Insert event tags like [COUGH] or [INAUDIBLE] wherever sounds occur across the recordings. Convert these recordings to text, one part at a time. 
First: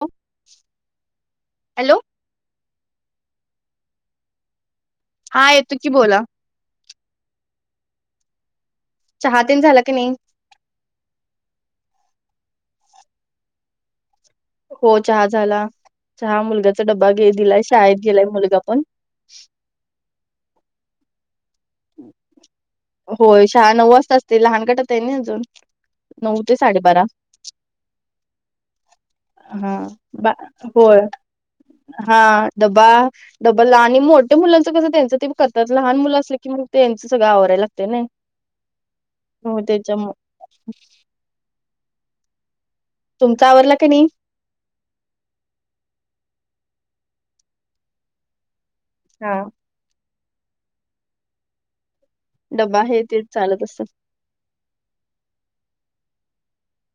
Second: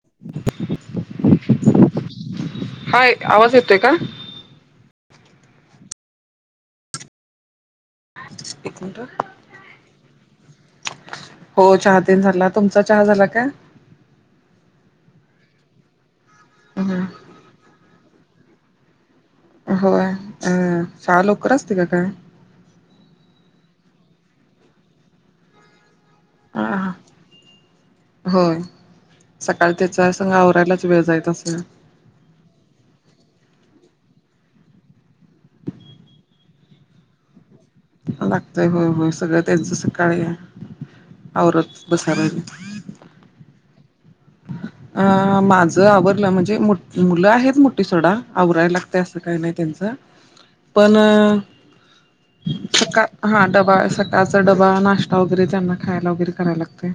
[UNINTELLIGIBLE] Hello. Hi, आवाज येतोय का? हा, येतो की बोला. [UNINTELLIGIBLE] एक मिनिटं ह. चहा तेन झाला की, नाही. हो, चहा तेन झाला तुमचा चहा झाला काय? हो, चहा झाला चहा मुलग्याचा डब्बा घे -दिलाय, शाळेत गेलाय मुलगा पण. होय, ह शाळा लवकर असते का काय? होय, शाळा नऊ वाजता असते लहान गटात आहे ना अजुन. नऊ ते हा साडेबारा. होय, हा सकाळ त्याचा बा संग आवरायलाच होय वेळ जाईत असलं. हा डबा डबल आणि मोठ्या मुलांच कसं, त्यांच तेनी करतात लहान मुलं असली कि कि मग, त्यांच सगळ आवराय लागतयं. लागतयं होय होय, सगळं त्यांच त्याच्यामुळे सकाळी आवरत बसाय लागतयं. तुमच आवरल कनय? अ माझं आवरलं म्हणजे मुलं आहेत, मोठी सोडा आवरायला. त्या असं हा काही नाही त्यांच पण अ डबा हे ते सकाळ हा चालत डबा असत सकाळचा डबा नाश्ता वगैरे, त्यांना खायला वगैरे करायला लागतयं.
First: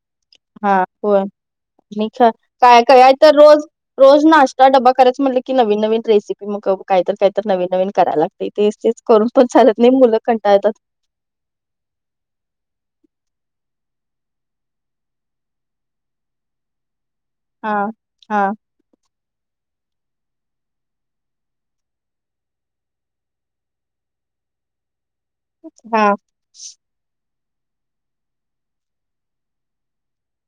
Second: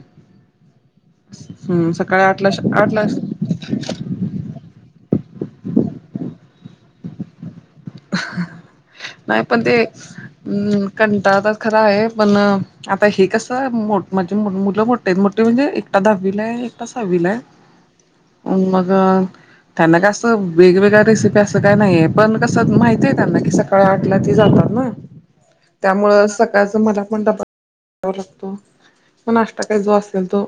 हा होय, आणि काय, आठला काय आठला करायच रोज. रोज नाश्ता डबा करायच म्हटलं की, नविन नविन रेसिपी मग काय तर काय तर नविन नविन. कराय लागतय तेच तेच करून पण चालत नाही, मुलं कंटाळतात. कंटाळा तर खरं आहे पण, आता हे कसं म्हणजे मुलं मोठ ताण, मोठ्ठी म्हणजे एकटा दहावीला आहे, आणि एकटा सहावीला आहे. हा हा. मग, त्यांना काय असं वेगवेगळ्या रेसिपी असं काय नाहीये पण कसं माहितीय त्यांना की, सकाळ आठला ते जातात ना हा त्यामुळे सकाळच मला पण डबा डबा लागतो म नाष्टा काही जो असेल तो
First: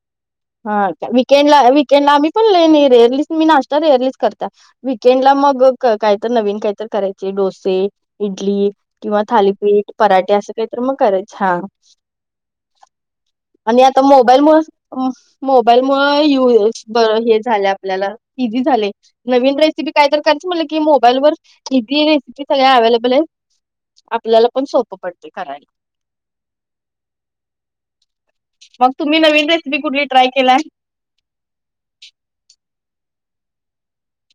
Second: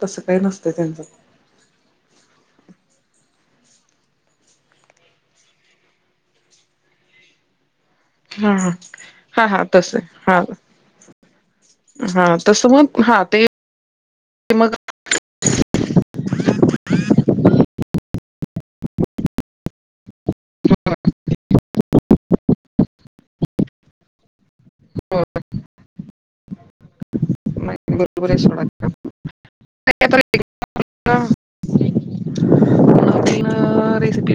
तसं काही नसतं. हा त्यांचं वीकेंडला विकेंडल ला आम्ही पण रेयरली मी नाश्ता रेअरलीच करता वकेंड ला मग काहीत नवीन काहीत करायचे डोसे हा इडली हा किंवा हा हा थालीपीठ तस पराठे हा असं काही तर मग करायच हां हा तसं मग हा ते आणि आता मोबाईल मूळ मग मोबाईल मूळ यू हे झालं आपल्याला. इझी झालयं, नवीन रेसिपी काय तर करायच म्हटलं की मोबाईल वर इझी सगळ अव्हेलेबल आहे, आपल्याला पण सोपं पडत करायला. [UNINTELLIGIBLE] नाही बरोबर आहे सोडा मग तुम्ही नवीन रेसिपी कुठली ट्रय केलाय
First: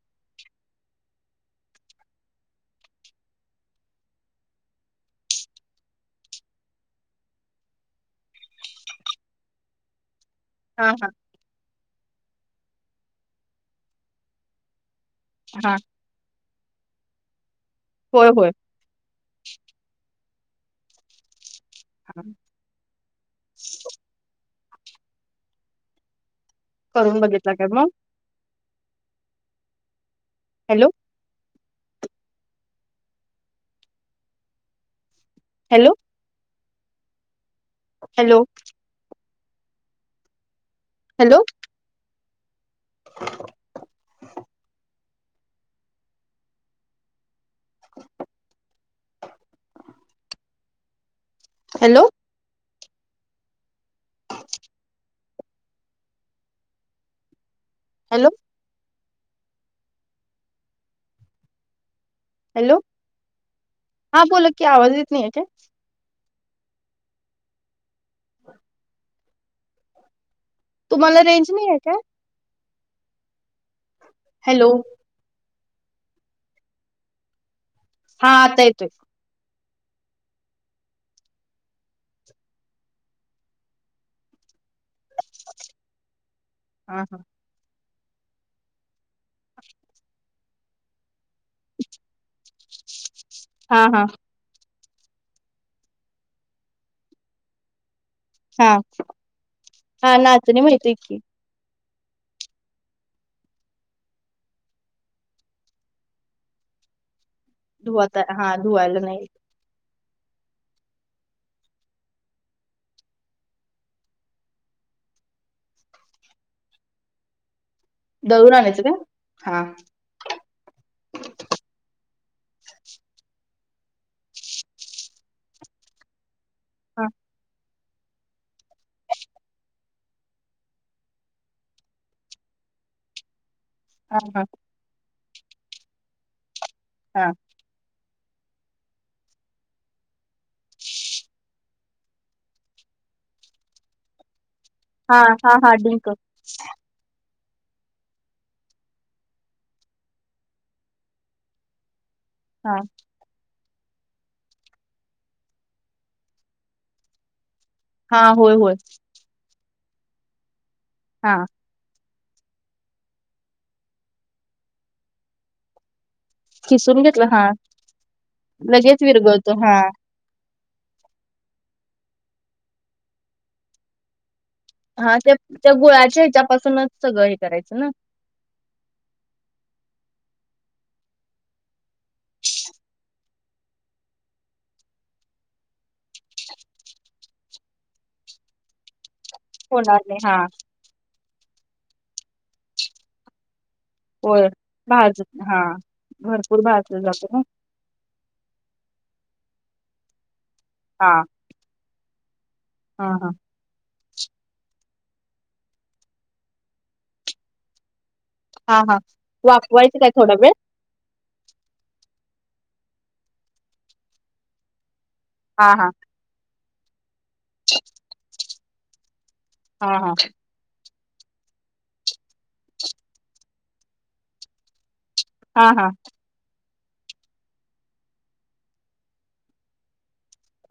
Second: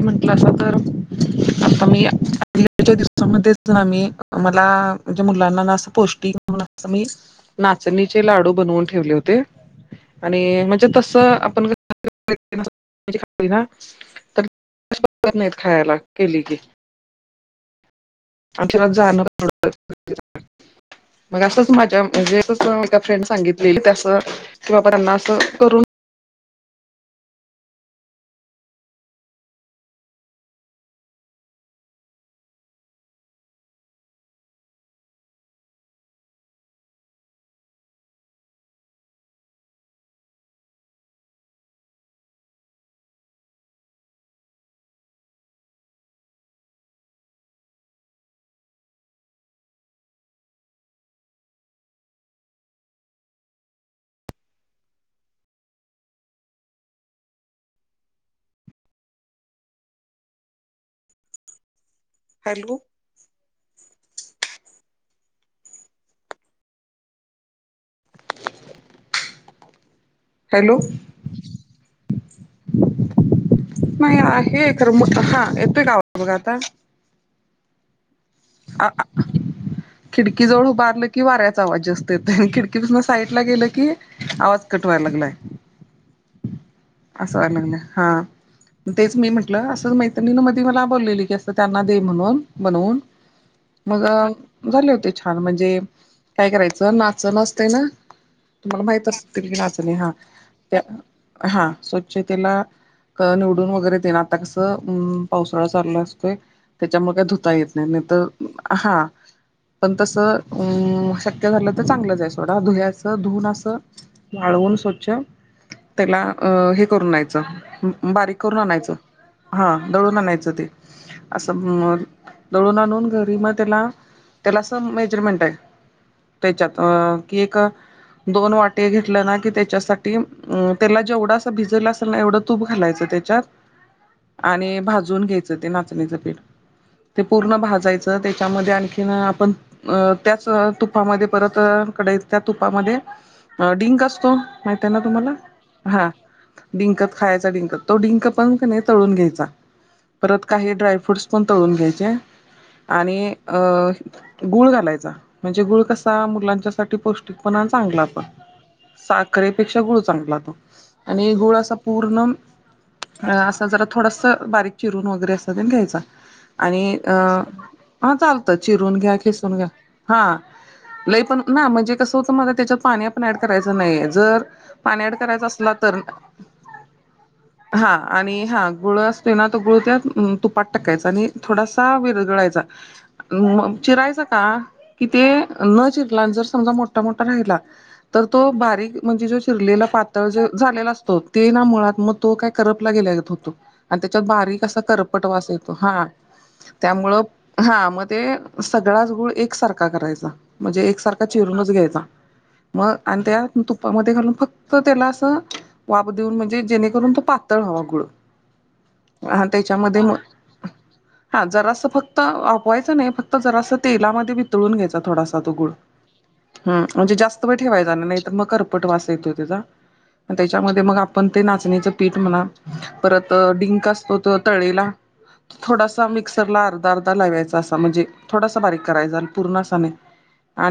म्हणटला असत आता मी आच्या दिवसामध्येच ना मी मला म्हणजे मुलांना ना असं पौष्टिक म्ह मी नाचणीचे लाडू बनवून ठेवले होते आणि म्हणजे हा हा तस आपण ना तर नाहीत हा खायला केली की हो हो जाण मग असंच माझ्या म्हणजे ए फ्रेंड सांगितले की बाबा त्यांना अस कर करून बघितला काय मग hello hello hello hello [UNINTELLIGIBLE] hello hello hello हा बोला कि आवाज इत आहे का हॅलो मला रेंज नाही आहे का नाही हॅलो आहे खरं हा येतोय कावा बघा आता हा अ [UNINTELLIGIBLE] खिडकीजवळ उभारलं की वाऱ्याचा आवाजी असत येत आणि खिडकीपासून साईड ला गेलं की आवाज कटवायला लागलाय [UNINTELLIGIBLE] हा अससं वाण ना हा तेच मी म्हटलं असं मैत्रिणी न मध मला बोललेली की असं त्यांना दे म्हणून बनून हा मग हा झाले होते छान म्हणजे काय करायचं नाच नाचते ना हा तुम्हाला माहित असतील की नाचणे हा नाचणी त्या माहितीय की हा स्वच्छतेला निवडून वगैरे देण आता कसं अ पावसाळा चालला असतोय त्याच्यामुळे काय धुता येत ननत धुवाता हा धुवायला नाही पण तसं अं शक्य झालं तर चांगलंच आहे सोडा धुयाच धुवून असं वाळवून स्वच्छ त्याला अ हे करून नयचं बारीक दळून करून काय? आणायचं हा दून आणायच ते अस दून आणून घ मेमें त्याच्यात दोन वाटे घेतलं ना कि त्याच्यासाठीं त्याला जेवढं अस भिजलं असेल ना एवढं तूप घालायचं त्याच्यात [UNINTELLIGIBLE] आणि भाजून घ्यायचं ते नाचणीचं पीठ ते पूर्ण भाजायचं त्याच्यामध्ये आणखीन आपण अ त्याच तुपामध्ये परत अ कडई त्या तुपामध्ये, डिंक असतो माहि ना हा हा तुम्हाला हा डिंक डंकत खायचा डिंक, तो डिंक पण की नाय तळून घ्यायचा. परत काही ड्रायफ्रूट्स पण तळून घ्यायचे. हा आणि अ गुळ घालायचा. म्हणजे गुळ कसा मुलांच्यासाठी पोष्ट पणा चांगला हा पण, होय होय साखरेपेक्षा गुळ चांगला तो आणि हा गुळ असा पूर्ण, अ असा जरा थोडंस बारीक चिरून वगैरे असं ते घ्यायचा आणि खिसून अ, घेतलं हा हा चालतं चिरून लगेच घ्या, विरगळतो खिसून घ्या हा. हा, लई पण ना म्हणजे कसं होतं मला त्याच्या पाणी आपण ऍड करायचं नाही. जर पाणी हा ऍड त्या, करायचा त्या असला तर गुळाच्या ह्याच्यापासूनच सगळं हे करायचं ना? हा आणि हा, गुळ असतोय ना तो गुळ त्यात, तुपात टाकायचा आणि थोडासा विरगळायचा म चिरायचा का कि ते, न चिरला आणि जर समजा मोठा मोठा राहिला, तर तो बारीक म्हणजे जो चिरलेला होणार नाही पातळ हा जे झालेला असतो, ते ना मुळात मग तो काय करपला गेला गत होतो. आणि त्याच्यात होय बारीक असा भाज करपट वास येतो. हा, भरपूर भाजलं त्यामुळं जातं ना हा मग ते, सगळाच गुळ एकसारखा करायचा. म्हणजे हा एकसारखा चिरूनच घ्यायचा. मग हा आणि हा त्या तुपामध्ये घालून फक्त त्याला असं वाफ देऊन, म्हणजे जेणेकरून तो पातळ व्हावा गुळ. हा हा, वाफवायचं त्याच्यामध्ये काय मग थोडा वेळ. हा जरासं फक्त, वाफवायचं नाही, फक्त जरासं तेलामध्ये वितळून घ्यायचा थोडासा तो हा गुळ. हा हम म्हणजे जास्त वेळ ठेवायचा नाही, नाही तर मग करपट वास येतो त्याचा. हा हा त्याच्यामध्ये मग आपण ते नाचणीचं पीठ म्हणा परत अ डिंक असतो तो तळलेला. हा हा थोडासा मिक्सर ला अर्धा अर्धा लावायचा, असा म्हणजे थोडासा बारीक करायचा पूर्ण असा नाही.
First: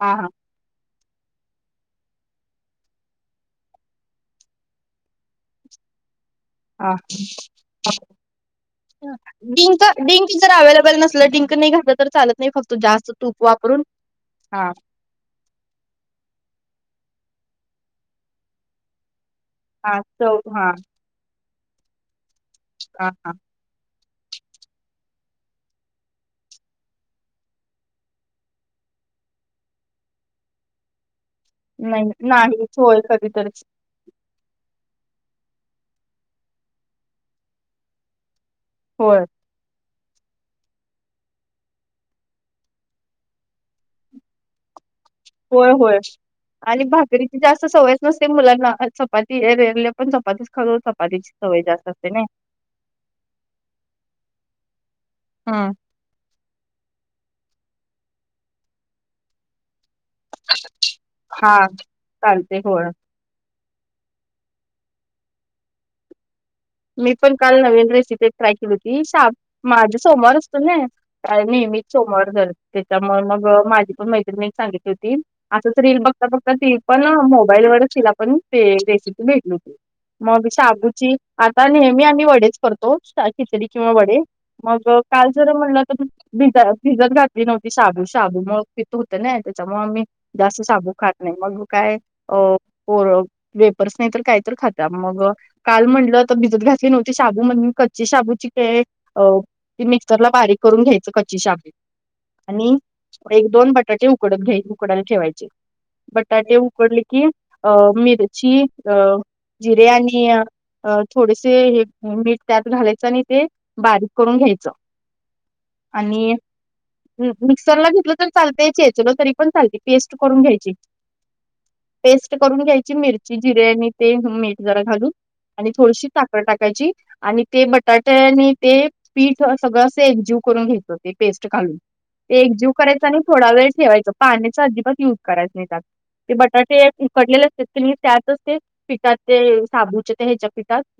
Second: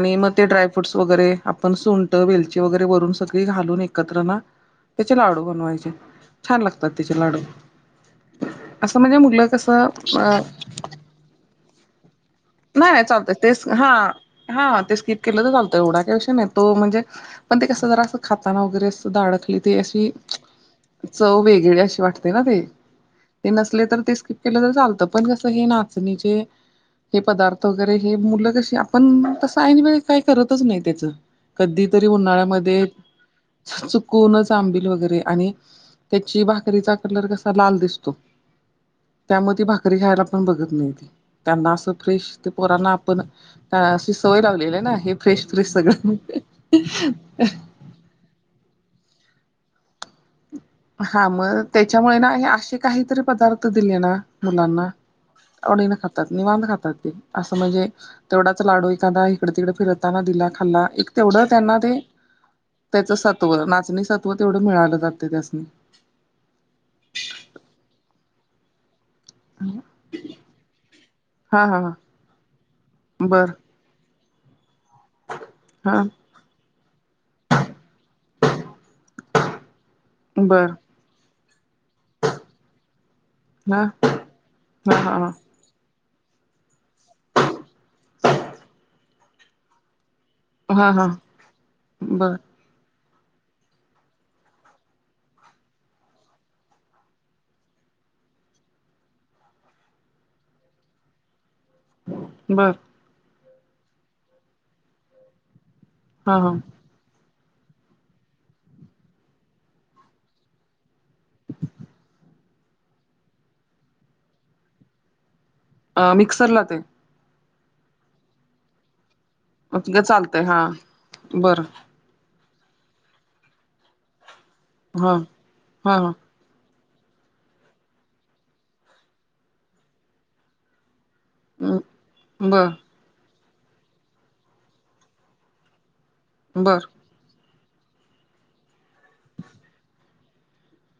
हा हा मग ते ड्रायफ्रूट्स वगैरे आपण सुंट, वेलची वगैरे वरून सगळी घालून एकत्र ना त्याचे लाडू बनवायचे. छान लागतात हा, त्याचे लाडू असं म्हणजे मुलं कसं डिंक डिंक अ जर अव्हेलेबल नस् डिंक नाही घातलं तर चालत नाही, फक्त नाही जास्त चालतंय तूप तेच वापरून? हा हा ते स्किप केलं तर चालतं एवढा का विषय नाही, तो म्हणजे पण ते कसं जरा असं खाताना वगैरे असं दाडाखाली ते हा अशी, चव हा चव वेगळी अशी वाटते ना ते. हा हा. ते नसले तर ते स्किप केलं तर चालतं, पण कसं हे नाचणीचे हे पदार्थ वगैरे हे मुलं कशी आपण, तसं ऐन वेळी काही करतच नाही त्याचं. कधी नाही तरी नाहीच उन्हाळ्यामध्ये, होय कधीतरीच च कूनच आंबील वगैरे, आणि त्याची भाकरीचा कलर कसा लाल दिसतो. होय त्यामुळं ती भाकरी खायला पण बघत त्यांना असं फ्रेश, ते पोरांना आपण अशी सवय लावलेली ना आहे होय होय, आणि भाकरीची जास्त सवय नसते मुलांना चपाती [UNINTELLIGIBLE] पण चपातीच खातो हा चपातीची मग सवय जास्त असते त्याच्यामुळे नाही ना हे असे काहीतरी पदार्थ दिले ना, मुलांना हा आवडीनं खातात, निवांत खातात ते, असं म्हणजे तेवढाच लाडू एखादा इकडे तिकडे फिरत ताना, दिला खाल्ला. एक तेवढं हा त्यांना ते चालते होय त्याच होय, नाचणी सत्व तेवढं मिळालं जातं त्यासनी. मी पण काल नवीन रेसिपी ट्राय केली होती शाप माझं सोमवार असतं ना हा हा नेहमीच हा सोमवार जरच्यामुळे मग बर माझी पण माहि मी एक सांगितली होती असंच रील हा बघता बघता ती पण मोबाईलवरच तिला पण ते रेसिपी भेटली होती मग बर शबूची तर नेहमी आम्ही वडेच करतो, खिचडी हा किंवा वडे मग हा हा काल हा जरा म्हणलं तर भिज भिजत घातली नव्हती शाबू, शाबु मुळं पित होते ना त्याच्यामुळ मी जास्त हा शाबू हा खात नाही, मग काय बर अ वेपर्स नाही तर काहीतर खात्या, मग अ काल म्हणलं भिजत घातली नव्हती शाबू म्हण कच्ची शाबूची काय अ ती मिक्सर ला बारीक करून घ्यायचं कच्ची शाबू. बर आणि एक दोन बटाटे उकड घ्या उकडायला ठेवायचे. हा बटाटे उकडली. कि अ मिरची, अ जिरे, आणि अ थोडेसे हे मीठ त्यात घालायचं आणि ते बारीक करून घ्यायचं. हा आणि मिक्सरला ते मिक्सरला घेतलं तर चालतय ेचलं तरी पण चालत ग पेस्ट करून चालतंय हा घ्यायची. बरं पेस्ट करून घ्यायची मिरची जिरे आणि ते मीठ जरा घालून हा आणि हा थोडीशी हा सा टाकायची आणि ते बटाटे आणि ते पीठ सगळं असे एकजीव करून घेत हो ते पेस्ट घालून ते एकजीव बर करायच आणि थोडा वेळ ठेवायचं पाण्याचा अजिबात युज करायच नाही त्यात ते बटाटे बर उकडलेले असतात की नी त्यातच ते पीठात ते साबूचे ते ह्याच्या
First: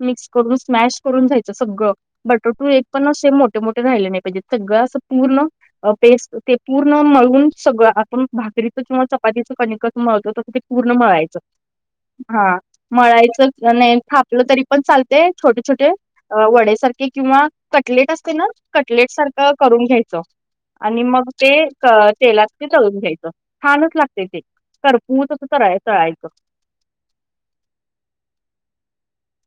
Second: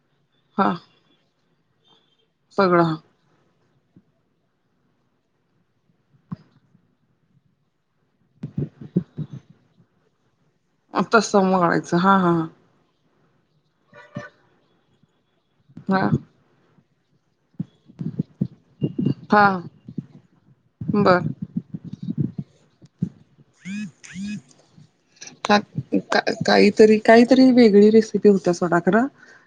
मिक्स करून हा स्मास करूनयच सगळ बटरटू सगळं पण मोठे मोठे राहिले नाही पाहिजे सगळं असं पूर्ण पेस्ट ते पूर्ण मळून सगळं आपण भाकरीच किंवा चपातीच कणिक मळतो. ते पूर्ण हा मिळायचं तसं मळायचं हा. मळायचं नाही थापलं तरी पण चालते छोटे छोटे हा वड्यासारखे किंवा कटलेट असते ना, कटलेट हा सारखं करून घ्यायचं आणि बर मग हा ते तेलात तळून घ्यायचं. छानच लागते ते खरपूस असं का तळायचं. काहीतरी काहीतरी वेगळी रेसिपी होत्या सोडाखरा.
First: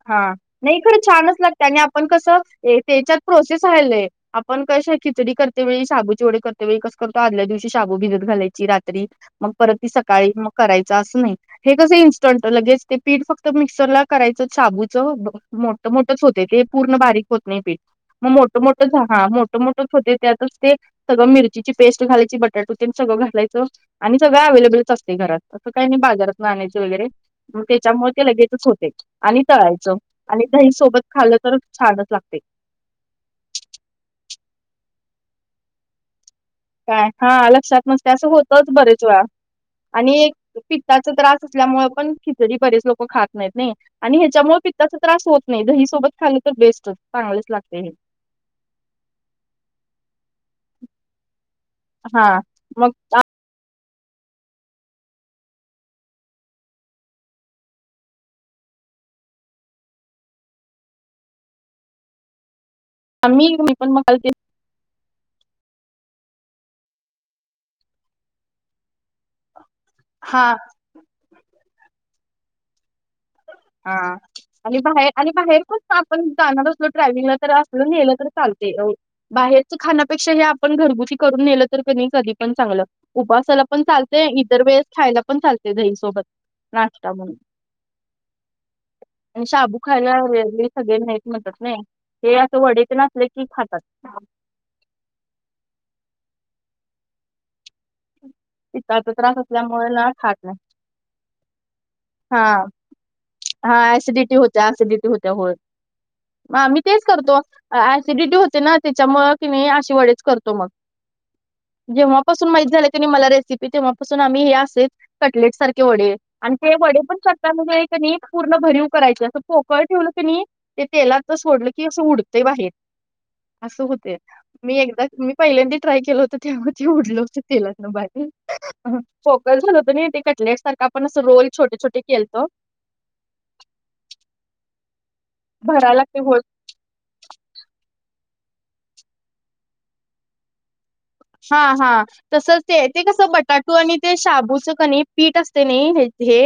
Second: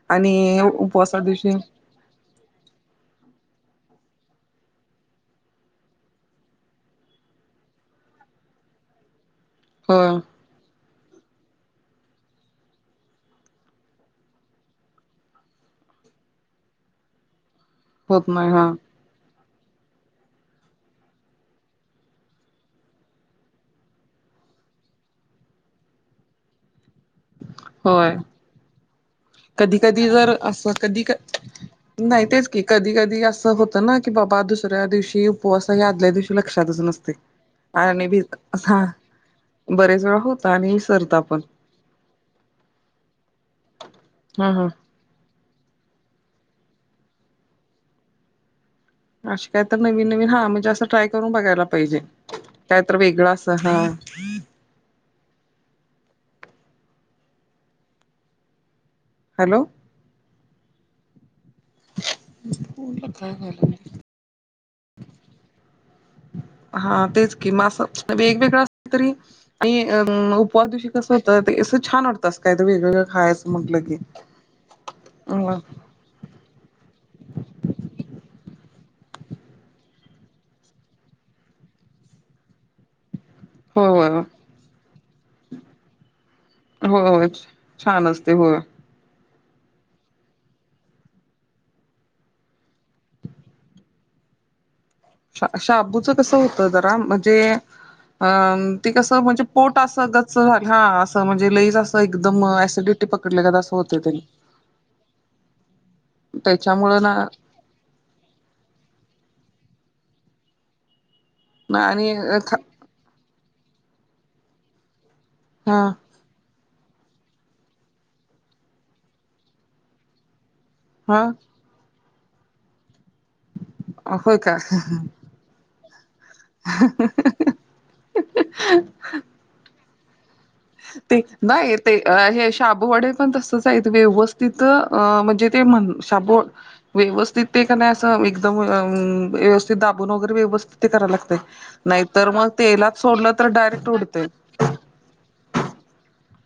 हा नाही खरं छानच लागत आणि आपण कसं त्याच्यात प्रोसेस आहे लई. आपण कसे खिचडी करते वेळी शाबू चिवडे करते वेळी कसं करतो आदल्या दिवशी शाबू भिजत घालायची रात्री मग परत होय सकाळी मग करायच असं नाही हे कस इन्स्टंट लगेच ते पीठ फक्त मिक्सरला करायच. साबूच मो मोठच होते ते पूर्ण बारीक होत नाही पीठ होत मग नाही मोठ हा मोठ हा मोठ मोठं होते त्यातच ते सगळं मिरचीची पेस्ट घालायची बटाटो ते सगं घालायचं. आणि सगळ्या अव्हेलेबलच असते घरात असं काही नाही बाजारात ना आणयच वगैरे मग त्याच्यामुळे होय ते लगेचच होते. आणि कधी तळायचं कधी जर आणि अस दही सोबत कधी खाल्लं तर छानच नाही लागते तेच कि कधी कधी असं होतं ना की बाबा दुसऱ्या दिवशी उपोवास या आदल्या दिवशी लक्षातच काय नसते हा लक्षात आणि नसते भिज असं होतच हा बरेच बरेच आणि वेळा एक होता आणि पित्ताचा विसरता पण त्रास असल्यामुळे पण तरी बरेच लोक खात नाहीत नाही आणि हा ह्याच्यामुळे हा पित्ताच त्रास होत नाही दहीसोबत खाली तर बेस्टच चांगलेच लागते हे अे काय तर नवीन नवीन हा म्हणजे असं ट्राय करून बघायला पाहिजे हा काय मग तर वेगळा अस हा हॅलो ला काय आम्ही झालं मी पण मग हा तेच कि म असं वेगवेगळं अस तरी आणि हा उपवासं दिवशी कसं होतं ते असं छान वाटत काय वेगवेगळं खायच हा आणि बाहेर आणि होय बाहेर पण आपण जाणार असलो ट्रॅव्हलिंगला तर असल नेलं तर चालते बाहेरच खाण्यापेक्षा हे आपण घरगुती करून नेलं तर कध कधी पण चांगलं उभसाला पण होय चालते इतर वेळेस खायला पण चालते दहीसोबत होय नाश्ता होय म्हणून छान असते होय आणि साबू खायला वेग सगळे नाहीत म्हणतात नाही हे असं वडचे नसले की खातात शा आबूचं कसं होत जरा म्हणजे अ ती पित्ताचा कसं त्रास म्हणजे पोट असल्यामुळे ना असं गच्च खात नाही. झालं हा असं म्हणजे लईच अस हा हा ते ऍसिडिटी होत्या सिडिटी होत्या हो आ मी त्याच्यामुळं तेच ना करतो ऍसिडिटी होते ना त्याच्यामु कि नाही अशी वडेच करतो मग ना आणि जेव्हापासून खा माहित झाले त् मला रेसिपी तेव्हापासून आम्ही हे असेच कटलेट हा सारखे वडील ते वडे पण शकता म्हणजे क पूर्ण भरीव करायचे असं पोकळ ठेवलं की नाही ते तेला हा तर सोडलं की असं उडतंय बाहेर असं होते होय का मी एकदा पहिल्यांद ट्राय केलं होत ते उडल होतं तेला बाहे फोकस झा होत ते आपण रोल छोटे छोटे केलतो शा वडे पण तसच आहेत व्यवस्थित अ म्हणजे ते म्हण भरायला लागते होल साबोड व्यवस्थित ते का नाही अस एकदम व्यवस्थित दाबून वगैरे व्यवस्थित ते करायला लागतय हा हा नाहीतर मग तस ते तेलात ते कस सोडलं तर बटाटू डायरेक्ट आणि ते उडते शाबूच क नाही पीठ असते नाही हे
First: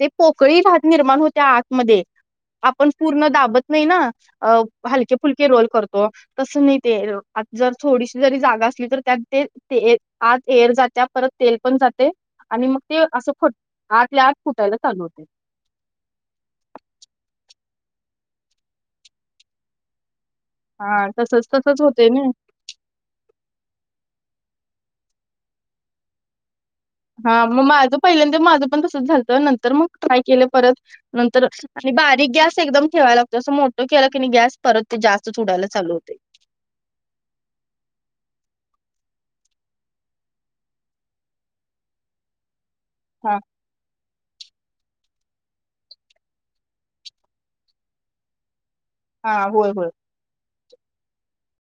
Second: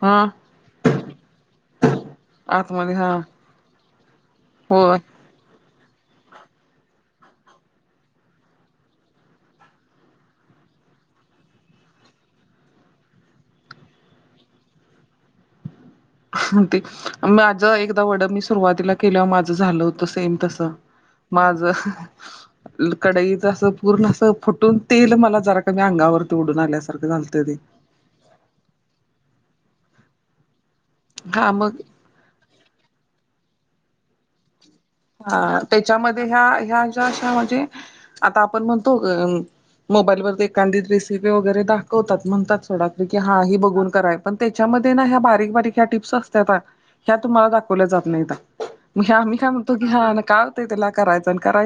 ते हा पोकळी भात निर्माण होत्या आतमध्ये आपण आतमध्ये हा पूर्ण दाबत नाही ना अ होय हलके फुलके रोल करतो तस नाही ते आ जर थोडीशी जरी जागा असली तर त्यात ते ते आत एर जात्या परत तेल पण जाते आणि मग ते असं खट आठ ला आठ फुटायला चालवते माझ एकदा वड मी सुरुवातीला केलंवर माझं झालं होतं सेम तस हा तसच माझ तसच होते ना कडाईच असं पूर्ण अस फुटून तेल मला जरा का मी अंगावरती उडून आल्यास हा मग माझं पहिल्यांत माझं पण तसंच झालतं नंतर मग ट्राय केलं परत नंतर हा मग आणि बारीक गॅस एकदम ठेवा लागतो अस मोठं केलं की नाही गॅस परत जास्तच हा उडायला चालू होते त्याच्यामध्ये ह्या ह्या ज्याश्या म्हणजे आता आपण म्हणतो मोबाईल व एखादी रेसिपी वगैरे दाखवतात म्हणतात सोड की हा ह बघून करा पण त्याच्यामध्ये ना ह्या बारीक बारीक ह्या टिप्स असत्या का ह्या तुम्हाला दाखवल्या जात नाहीत मग ह हा मी काय होय म्हणतो होय की हा काय होतय त्याला करायचं आणि करायच